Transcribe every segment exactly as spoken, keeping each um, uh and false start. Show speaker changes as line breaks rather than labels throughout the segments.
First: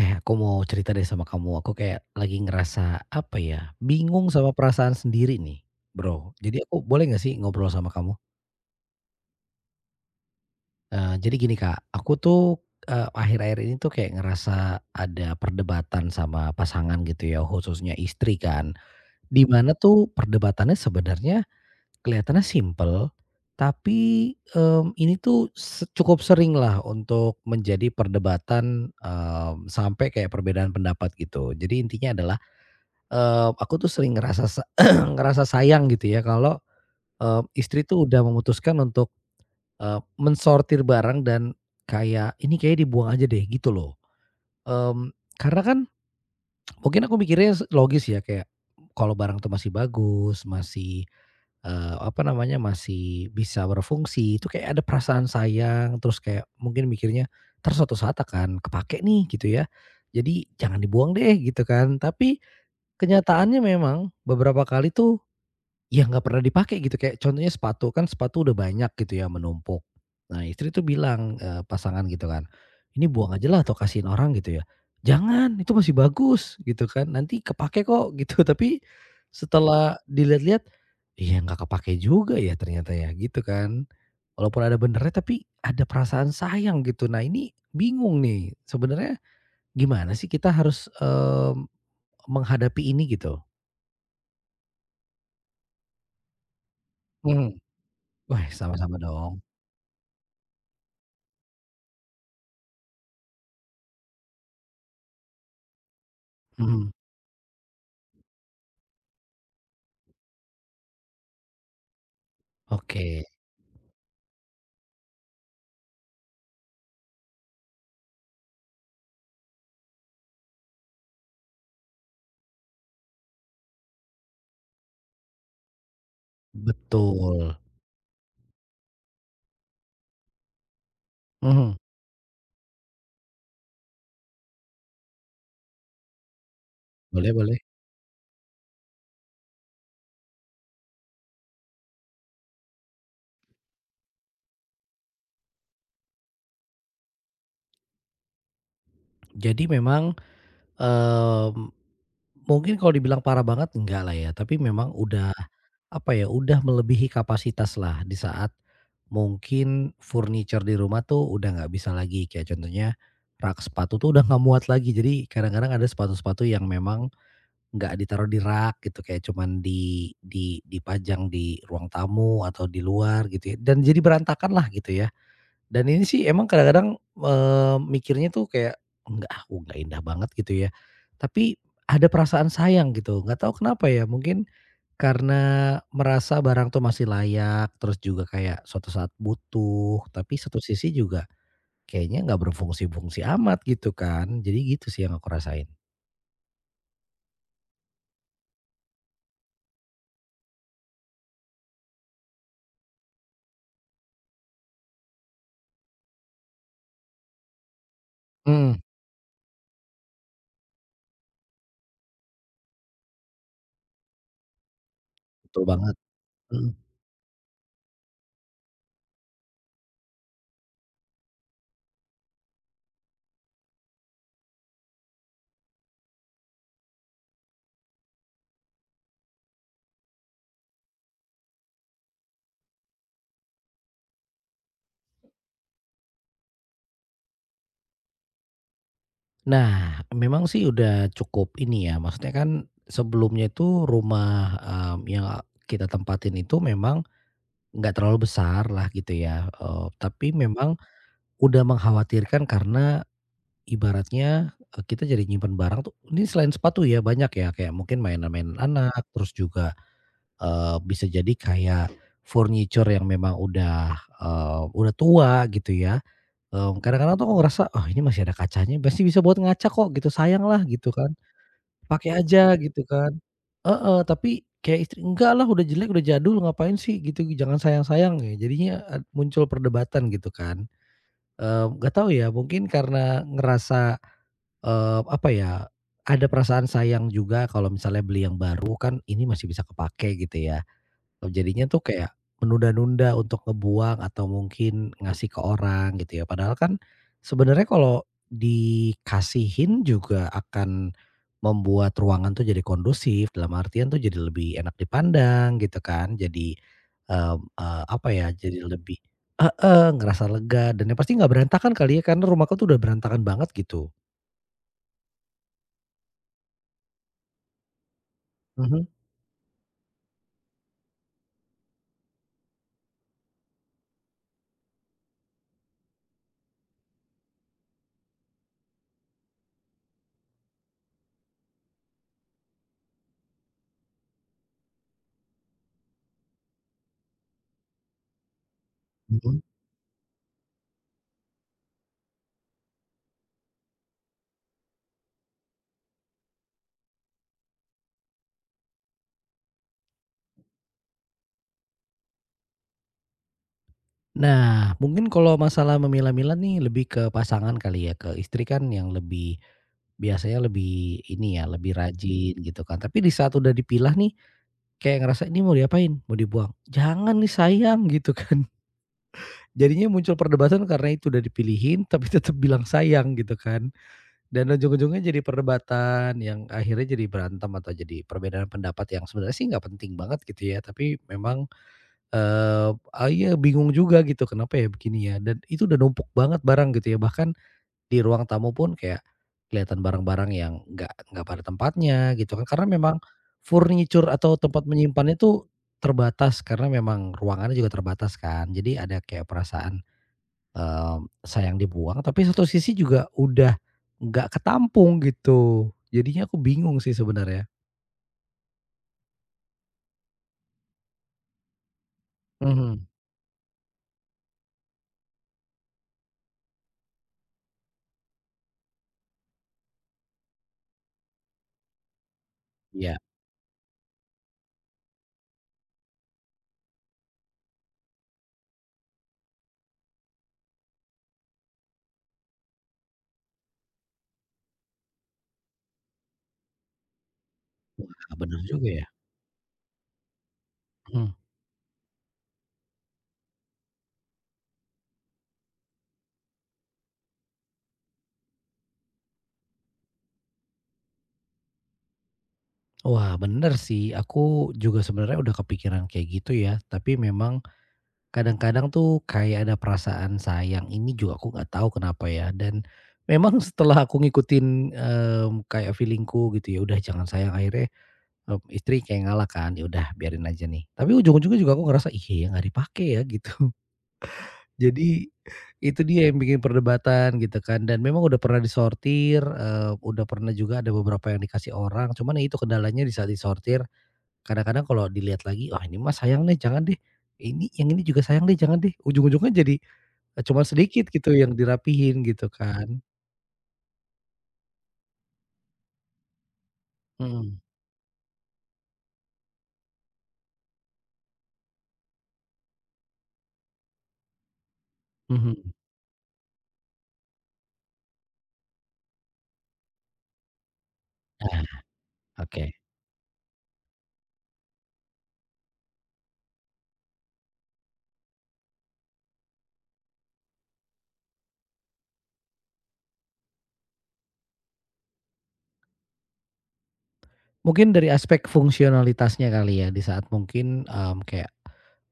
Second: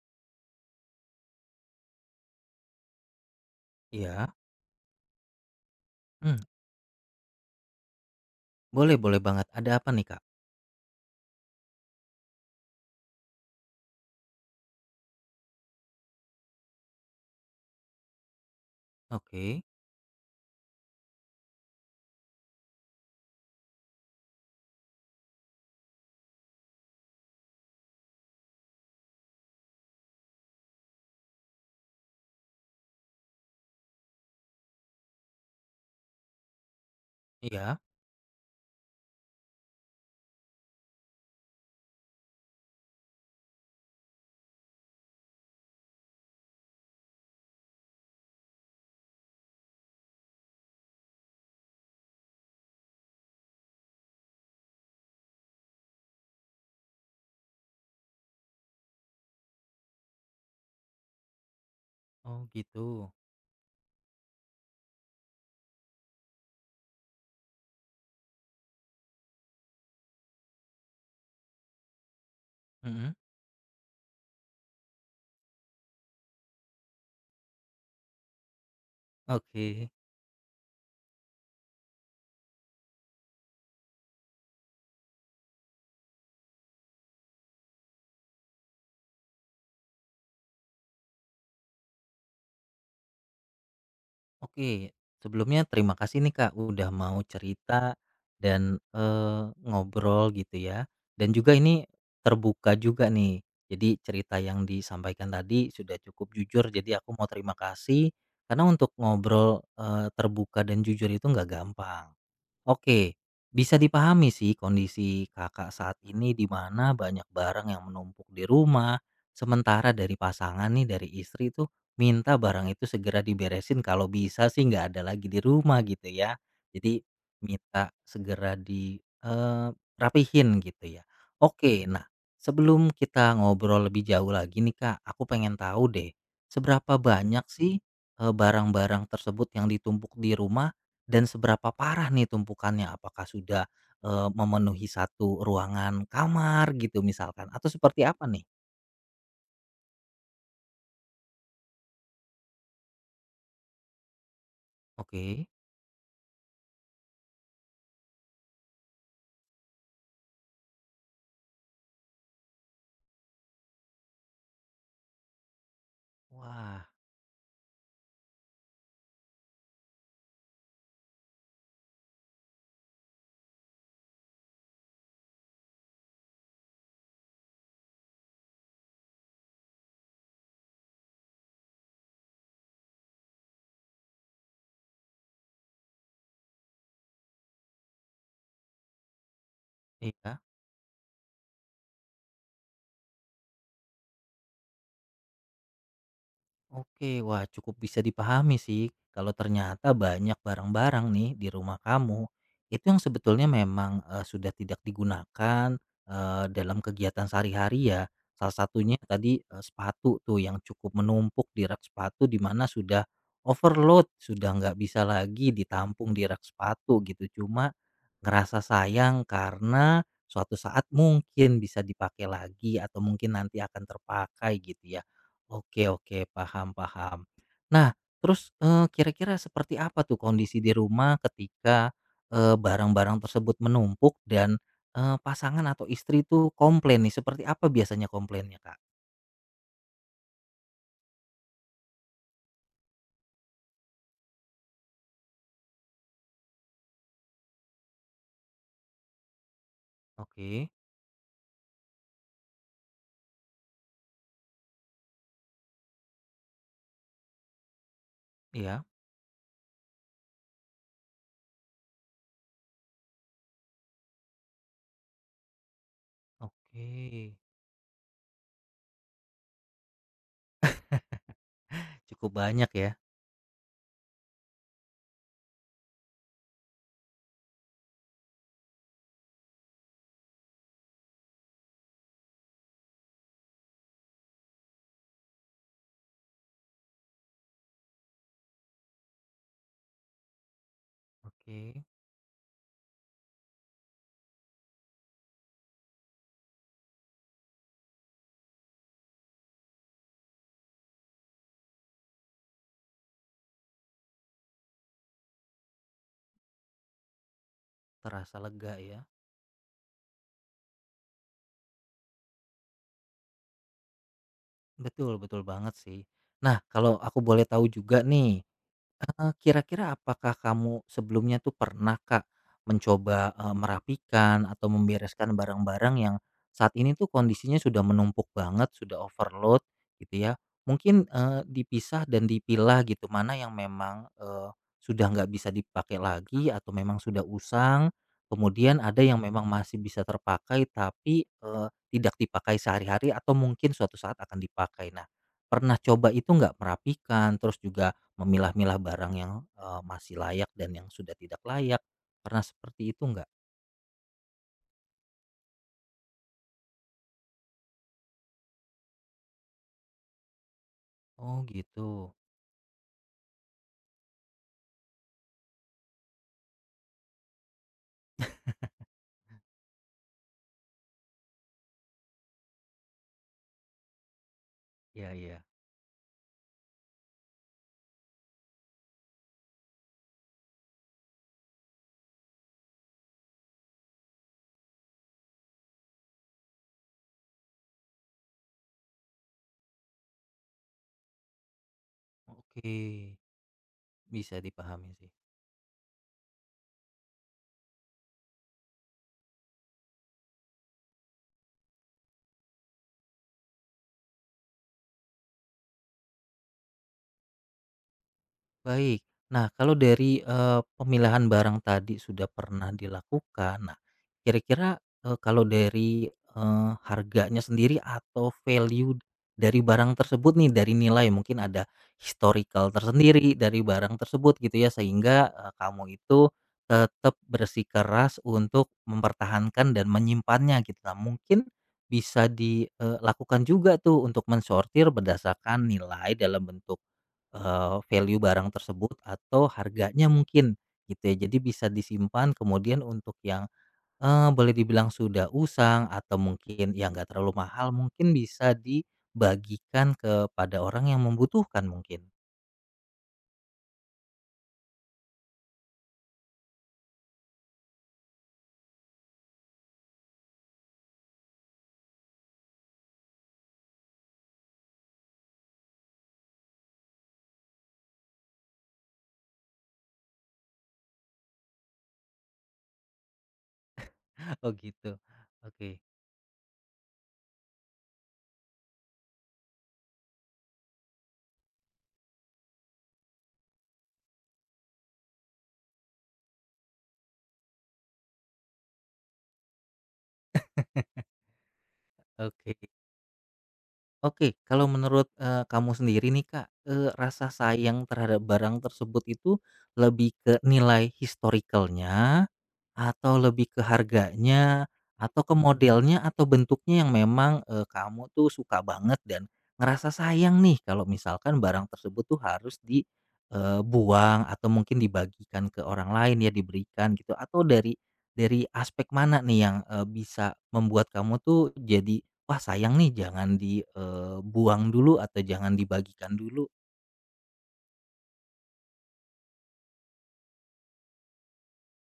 Eh, aku mau cerita deh sama kamu. Aku kayak lagi ngerasa apa ya, bingung
Iya,
sama perasaan sendiri nih, Bro.
mmm,
Jadi aku boleh nggak sih ngobrol sama kamu?
boleh boleh banget. Ada apa nih, Kak?
Eee, jadi gini, Kak, aku tuh, eee, akhir-akhir ini tuh kayak ngerasa ada perdebatan sama pasangan gitu ya, khususnya istri kan. Di
Oke,
mana tuh perdebatannya sebenarnya kelihatannya simple tapi, mmm, ini tuh se cukup sering lah untuk menjadi perdebatan, mmm, sampai kayak perbedaan pendapat gitu. Jadi intinya adalah Eee, aku tuh sering ngerasa sa ngerasa sayang gitu ya kalau, eee,
iya.
istri tuh udah memutuskan untuk, eee, mensortir barang dan kayak, "Ini kayaknya dibuang aja deh," gitu loh. Mmm, karena kan mungkin aku mikirnya s logis ya kayak, kalau barang tuh masih bagus, masih, eee, apa namanya, masih bisa berfungsi, itu kayak ada perasaan sayang, terus kayak mungkin mikirnya, "Entar suatu saat akan kepake nih," gitu ya. Jadi jangan dibuang deh, gitu kan. Tapi
Oh gitu,
kenyataannya memang beberapa kali tuh ya nggak pernah dipakai gitu, kayak contohnya sepatu, kan sepatu udah banyak gitu ya menumpuk. Nah istri tuh bilang, eee, pasangan gitu kan,
mhm,
"Ini buang aja lah atau kasihin orang," gitu ya. "Jangan, itu masih bagus," gitu kan, "nanti kepakai kok," gitu. Tapi
oke.
setelah dilihat-lihat, iya nggak kepakai juga ya ternyata ya, gitu kan. Walaupun ada benernya tapi ada perasaan sayang gitu. Nah ini bingung nih, sebenarnya gimana sih kita harus, mmm, menghadapi ini gitu?
Oke, sebelumnya terima kasih nih, Kak, udah mau
Mhm.
cerita
Wah,
dan,
sama-sama dong.
eee, ngobrol gitu ya, dan juga ini terbuka juga nih. Jadi cerita yang disampaikan tadi sudah cukup jujur,
Mhm.
jadi aku mau terima kasih karena untuk ngobrol, eee, terbuka dan jujur itu nggak gampang. Oke,
Oke,
bisa dipahami sih kondisi Kakak saat ini di mana banyak barang yang menumpuk di rumah, sementara dari pasangan nih, dari istri tuh minta barang itu segera diberesin kalau bisa sih nggak ada lagi di rumah gitu ya. Jadi
betul.
minta segera di eh, rapihin gitu ya.
Mhm,
Oke, nah sebelum kita ngobrol lebih jauh lagi nih Kak, aku pengen tahu deh seberapa
boleh,
banyak
boleh.
sih eh, barang-barang tersebut yang ditumpuk di rumah dan seberapa parah nih tumpukannya? Apakah sudah, eee, memenuhi satu ruangan kamar gitu misalkan atau seperti apa nih?
Jadi memang, mmm, mungkin kalau dibilang parah banget enggak lah ya, tapi memang udah,
Oke.
apa ya, udah melebihi kapasitas lah di saat mungkin furniture di rumah tuh udah nggak bisa lagi, kayak contohnya rak sepatu tuh udah nggak muat lagi. Jadi kadang-kadang ada sepatu-sepatu yang
Wah,
memang nggak ditaruh di rak gitu, kayak cuman di di dipajang di ruang tamu atau di luar gitu ya, dan jadi berantakan lah gitu ya. Dan ini sih emang kadang-kadang, eee, mikirnya tuh kayak, "Enggak ah, oh, nggak indah banget," gitu ya. Tapi ada perasaan sayang gitu, nggak tahu kenapa ya, mungkin karena merasa barang tuh masih layak, terus juga kayak suatu saat butuh, tapi
iya.
satu sisi juga kayaknya nggak berfungsi-fungsi amat gitu kan. Jadi gitu sih yang aku rasain.
Oke, wah cukup bisa dipahami sih kalau ternyata banyak barang-barang nih di rumah kamu itu yang sebetulnya memang eh, sudah tidak digunakan eh, dalam kegiatan sehari-hari ya. Salah
Mhm,
satunya tadi eh, sepatu tuh yang cukup menumpuk di rak sepatu di mana sudah overload, sudah nggak bisa lagi
betul banget,
ditampung di rak
mhm.
sepatu gitu. Cuma ngerasa sayang karena suatu saat mungkin bisa dipakai lagi atau mungkin nanti akan terpakai gitu ya. Oke oke, paham paham. Nah, terus, eee, kira-kira seperti apa tuh kondisi di rumah ketika, eee, barang-barang tersebut menumpuk dan, eee, pasangan atau istri tuh komplain nih, seperti apa biasanya komplainnya, Kak?
Nah, memang sih udah cukup ini ya, maksudnya kan sebelumnya itu rumah, mmm, yang kita tempatin itu memang nggak terlalu besar lah gitu ya, eee, tapi
Oke,
memang udah mengkhawatirkan karena ibaratnya, eee, kita jadi nyimpen barang tuh ini selain sepatu ya banyak ya, kayak mungkin mainan-mainan
iya,
anak, terus juga, eee, bisa jadi kayak furniture yang memang udah, eee, udah tua gitu ya. Mmm,
oke.
kadang-kadang tuh aku ngerasa, "Oh ini masih ada kacanya, pasti bisa buat ngaca kok," gitu, "sayang lah," gitu kan. Pakai
Cukup
aja
banyak
gitu
ya?
kan. Heeh, tapi kayak istri, "Enggak lah udah jelek, udah jadul, ngapain sih gitu, jangan sayang-sayang." Ya jadinya ad muncul perdebatan gitu kan. Eee, nggak tahu ya mungkin karena ngerasa, eee, apa ya, ada perasaan sayang juga kalau misalnya beli yang baru kan, ini masih bisa kepakai gitu ya. Oh, jadinya tuh
Oke,
kayak menunda-nunda untuk ngebuang atau mungkin ngasih ke orang gitu ya. Padahal kan sebenarnya kalau dikasihin juga akan membuat ruangan tuh jadi kondusif, dalam artian tuh jadi lebih enak dipandang gitu kan. Jadi, mmm, eee, apa ya,
terasa
jadi
lega ya?
lebih heeh, ngerasa lega dan yang pasti nggak berantakan kali ya, karena rumahku tuh udah berantakan banget gitu.
Betul betul banget sih. Nah, kalau aku boleh tahu juga nih,
Mhm,
Eee, kira-kira apakah kamu sebelumnya tuh pernah, Kak, mencoba, eee, merapikan atau membereskan barang-barang yang saat ini tuh kondisinya sudah menumpuk banget, sudah overload gitu ya. Mungkin, eee, dipisah dan dipilah gitu, mana yang memang, eee, sudah nggak bisa dipakai lagi atau memang sudah usang, kemudian ada yang
mhm.
memang masih bisa terpakai tapi, eee, tidak dipakai sehari-hari atau mungkin suatu saat akan dipakai. Nah, pernah coba itu nggak merapikan, terus juga memilah-milah barang yang, eee, masih layak dan yang sudah tidak layak, pernah seperti itu nggak?
Nah, mungkin kalau masalah memilah-milah nih lebih ke pasangan kali ya, ke istri kan yang lebih biasanya lebih
Oh
ini ya, lebih
gitu,
rajin gitu kan. Tapi di saat udah dipilah nih, kayak ngerasa ini mau diapain? Mau dibuang? "Jangan nih sayang," gitu kan. Jadinya muncul perdebatan karena itu udah dipilihin tapi tetap bilang sayang gitu kan. Dan ujung-ujungnya
ya
jadi
ya,
perdebatan yang akhirnya jadi berantem atau jadi perbedaan pendapat yang sebenarnya sih nggak penting banget gitu ya, tapi memang Eee, ah, iya bingung juga gitu kenapa ya begini ya, dan itu udah numpuk banget barang gitu ya, bahkan di ruang tamu pun kayak kelihatan barang-barang yang nggak nggak pada tempatnya gitu kan, karena
oke,
memang furniture
bisa
atau tempat
dipahami sih.
menyimpannya itu terbatas karena memang ruangannya juga terbatas kan. Jadi ada kayak perasaan, eee, sayang dibuang tapi satu sisi juga udah nggak ketampung gitu. Jadinya aku bingung sih sebenarnya.
Baik. Nah, kalau dari, eee, pemilahan barang tadi sudah pernah
Mhm.
dilakukan, nah kira-kira, eee, kalau dari, eee, harganya sendiri atau value dari barang tersebut nih, dari nilai mungkin ada historical
Iya,
tersendiri dari barang tersebut gitu ya, sehingga, eee, kamu itu tetap bersikeras untuk mempertahankan dan menyimpannya gitu. Nah, mungkin bisa dilakukan juga tuh untuk mensortir berdasarkan nilai dalam bentuk Eee, value
bener
barang
juga ya.
tersebut atau harganya mungkin gitu
Mhm.
ya. Jadi bisa disimpan kemudian untuk yang, eee, boleh dibilang sudah usang atau mungkin ya nggak terlalu mahal mungkin bisa dibagikan kepada orang yang membutuhkan mungkin.
Wah, bener sih. Aku juga sebenarnya udah kepikiran kayak gitu ya. Tapi memang kadang-kadang tuh kayak ada perasaan sayang ini juga aku nggak tahu kenapa ya. Dan memang setelah aku ngikutin em, kayak feelingku gitu ya, udah jangan sayang, akhirnya em, istri kayak ngalah kan. Ya udah biarin aja nih. Tapi ujung-ujungnya juga aku ngerasa iya ya nggak dipakai ya gitu.
Oh gitu.
Jadi
Oke
itu dia yang bikin perdebatan gitu kan. Dan memang udah pernah disortir, eh, udah pernah juga ada beberapa yang dikasih orang. Cuman ya itu kendalanya di saat disortir. Kadang-kadang kalau dilihat lagi, wah ini mah sayang deh, jangan deh, ini yang ini juga sayang deh, jangan deh, ujung-ujungnya jadi, eee, cuman sedikit gitu yang dirapihin gitu
oke
kan.
oke. Kalau menurut, eee, kamu sendiri nih Kak, eee, rasa
Mhm,
sayang terhadap barang tersebut itu lebih ke nilai historicalnya? Atau lebih ke harganya, atau ke
mhm.
modelnya, atau bentuknya yang memang, eee, kamu tuh suka banget dan ngerasa sayang nih kalau misalkan
Nah,
barang tersebut tuh
oke.
harus dibuang atau mungkin dibagikan ke orang lain ya, diberikan gitu, atau dari dari aspek mana nih yang, eee, bisa membuat kamu tuh jadi, "Wah sayang nih jangan dibuang dulu atau jangan dibagikan dulu."
Mungkin dari aspek fungsionalitasnya kali ya, di saat mungkin, mmm, kayak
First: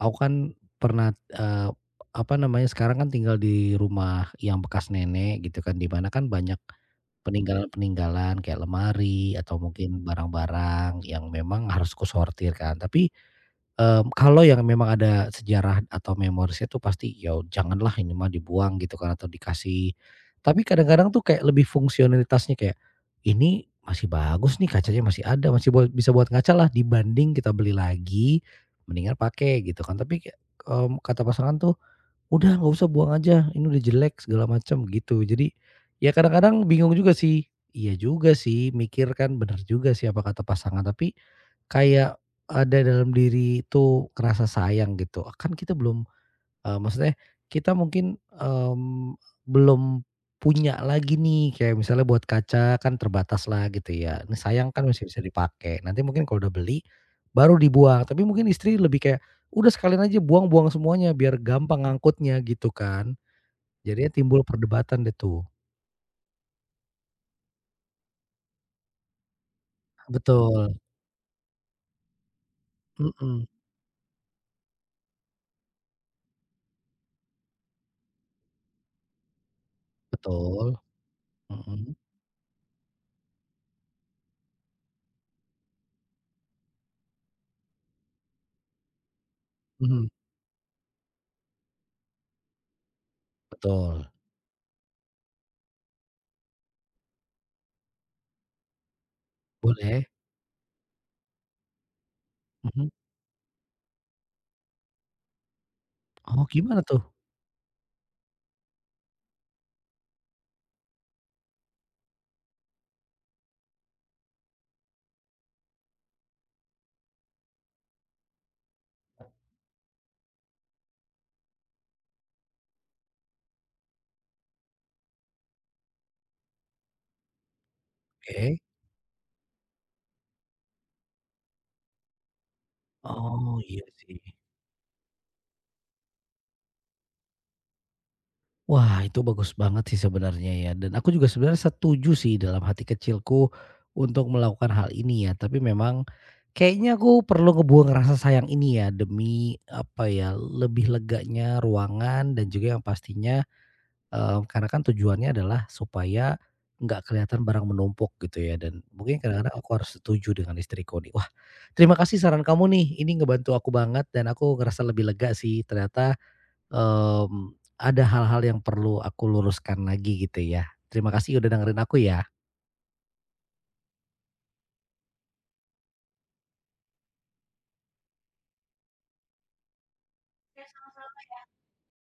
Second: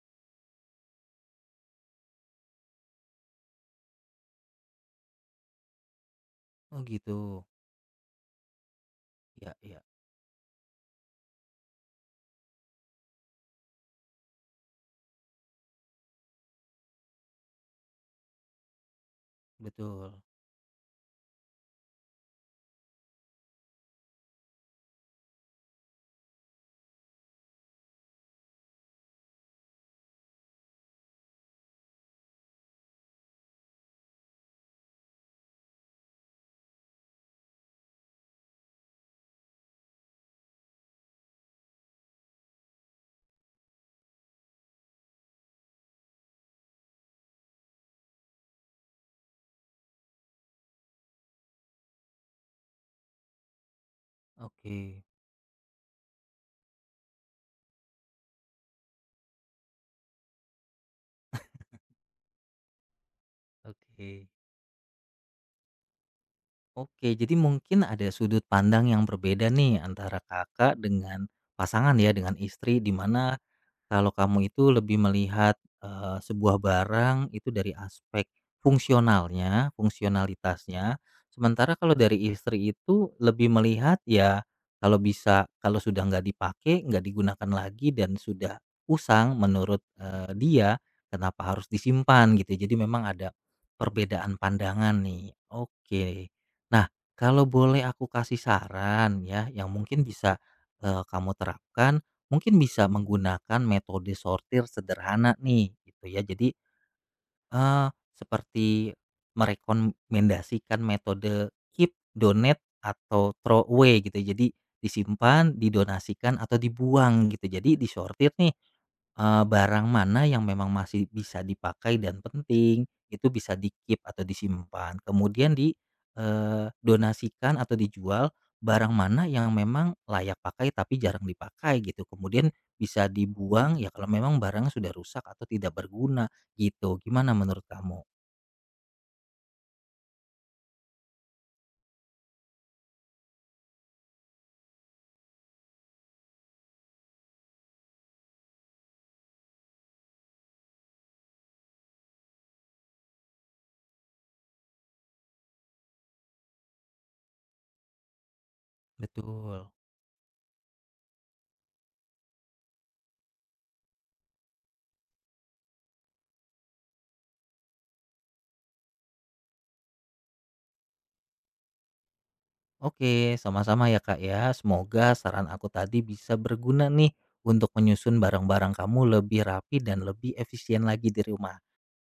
aku kan pernah, eee, apa namanya, sekarang kan tinggal di rumah yang bekas nenek gitu kan, di mana kan banyak
Oh gitu,
peninggalan-peninggalan kayak lemari
ya
atau
ya,
mungkin barang-barang yang memang harus kusortir kan, tapi Mmm, kalau yang memang ada sejarah atau memorisnya tuh pasti, "Ya janganlah ini mah dibuang," gitu kan, atau dikasih.
betul.
Tapi kadang-kadang tuh kayak lebih fungsionalitasnya kayak, "Ini masih bagus nih, kacanya masih ada, masih buat bisa buat ngaca lah dibanding kita beli lagi, mendingan pakai," gitu kan. Tapi kayak, mmm, kata pasangan tuh, "Udah nggak usah, buang aja, ini udah jelek," segala macam gitu. Jadi, ya kadang-kadang bingung juga sih. Iya juga sih, mikir kan bener juga sih apa kata pasangan, tapi kayak ada dalam diri itu kerasa sayang gitu, kan kita belum, eee, maksudnya kita mungkin, mmm, belum punya lagi nih kayak misalnya buat kaca kan terbatas lah gitu ya, ini sayang kan
Oke
masih bisa dipakai, nanti mungkin kalau udah beli baru dibuang, tapi mungkin istri lebih kayak, "Udah sekalian aja buang-buang semuanya biar gampang ngangkutnya," gitu kan. Jadinya
oke.
timbul perdebatan deh tuh.
Oke, jadi mungkin ada sudut pandang yang berbeda nih antara Kakak
Betul,
dengan pasangan ya, dengan istri di mana
mhm,
kalau kamu itu lebih melihat, eee, sebuah barang itu dari aspek fungsionalnya,
betul,
fungsionalitasnya, sementara
mhm,
kalau dari istri itu lebih melihat ya kalau bisa kalau sudah nggak dipakai, nggak digunakan lagi dan sudah usang menurut,
mhm,
eee, dia, kenapa harus disimpan gitu. Ya. Jadi memang ada
betul,
perbedaan pandangan nih. Oke. Nah, kalau boleh aku kasih saran ya yang mungkin
boleh,
bisa, eee, kamu terapkan mungkin bisa
mhm,
menggunakan metode sortir sederhana nih gitu ya.
oh
Jadi,
gimana tuh?
eee, seperti merekomendasikan metode keep, donate, atau throw away gitu. Ya. Jadi disimpan, didonasikan, atau dibuang gitu. Jadi disortir nih Eee, barang mana yang memang masih bisa dipakai dan penting, itu bisa di-keep atau disimpan. Kemudian di, eee, donasikan atau dijual,
Oke.
barang mana yang memang layak pakai tapi jarang dipakai gitu. Kemudian bisa
Oh,
dibuang
iya
ya kalau
sih.
memang barang sudah rusak atau tidak berguna gitu. Gimana menurut kamu?
Wah, itu bagus banget sih sebenarnya ya, dan aku juga sebenarnya setuju sih dalam hati kecilku untuk melakukan hal ini ya, tapi memang kayaknya aku perlu ngebuang rasa sayang ini ya demi, apa ya, lebih leganya ruangan dan juga yang pastinya, eee, karena kan tujuannya adalah supaya nggak kelihatan barang menumpuk gitu ya, dan mungkin kadang-kadang aku
Betul.
harus setuju dengan istriku nih. Wah, terima kasih saran kamu nih, ini ngebantu aku banget dan aku ngerasa lebih lega sih ternyata. Mmm, ada hal-hal yang perlu aku luruskan lagi gitu ya. Terima kasih udah dengerin aku ya.
Oke, sama-sama ya, Kak, ya. Semoga saran aku tadi bisa berguna nih untuk menyusun barang-barang kamu lebih rapi dan lebih efisien lagi di rumah.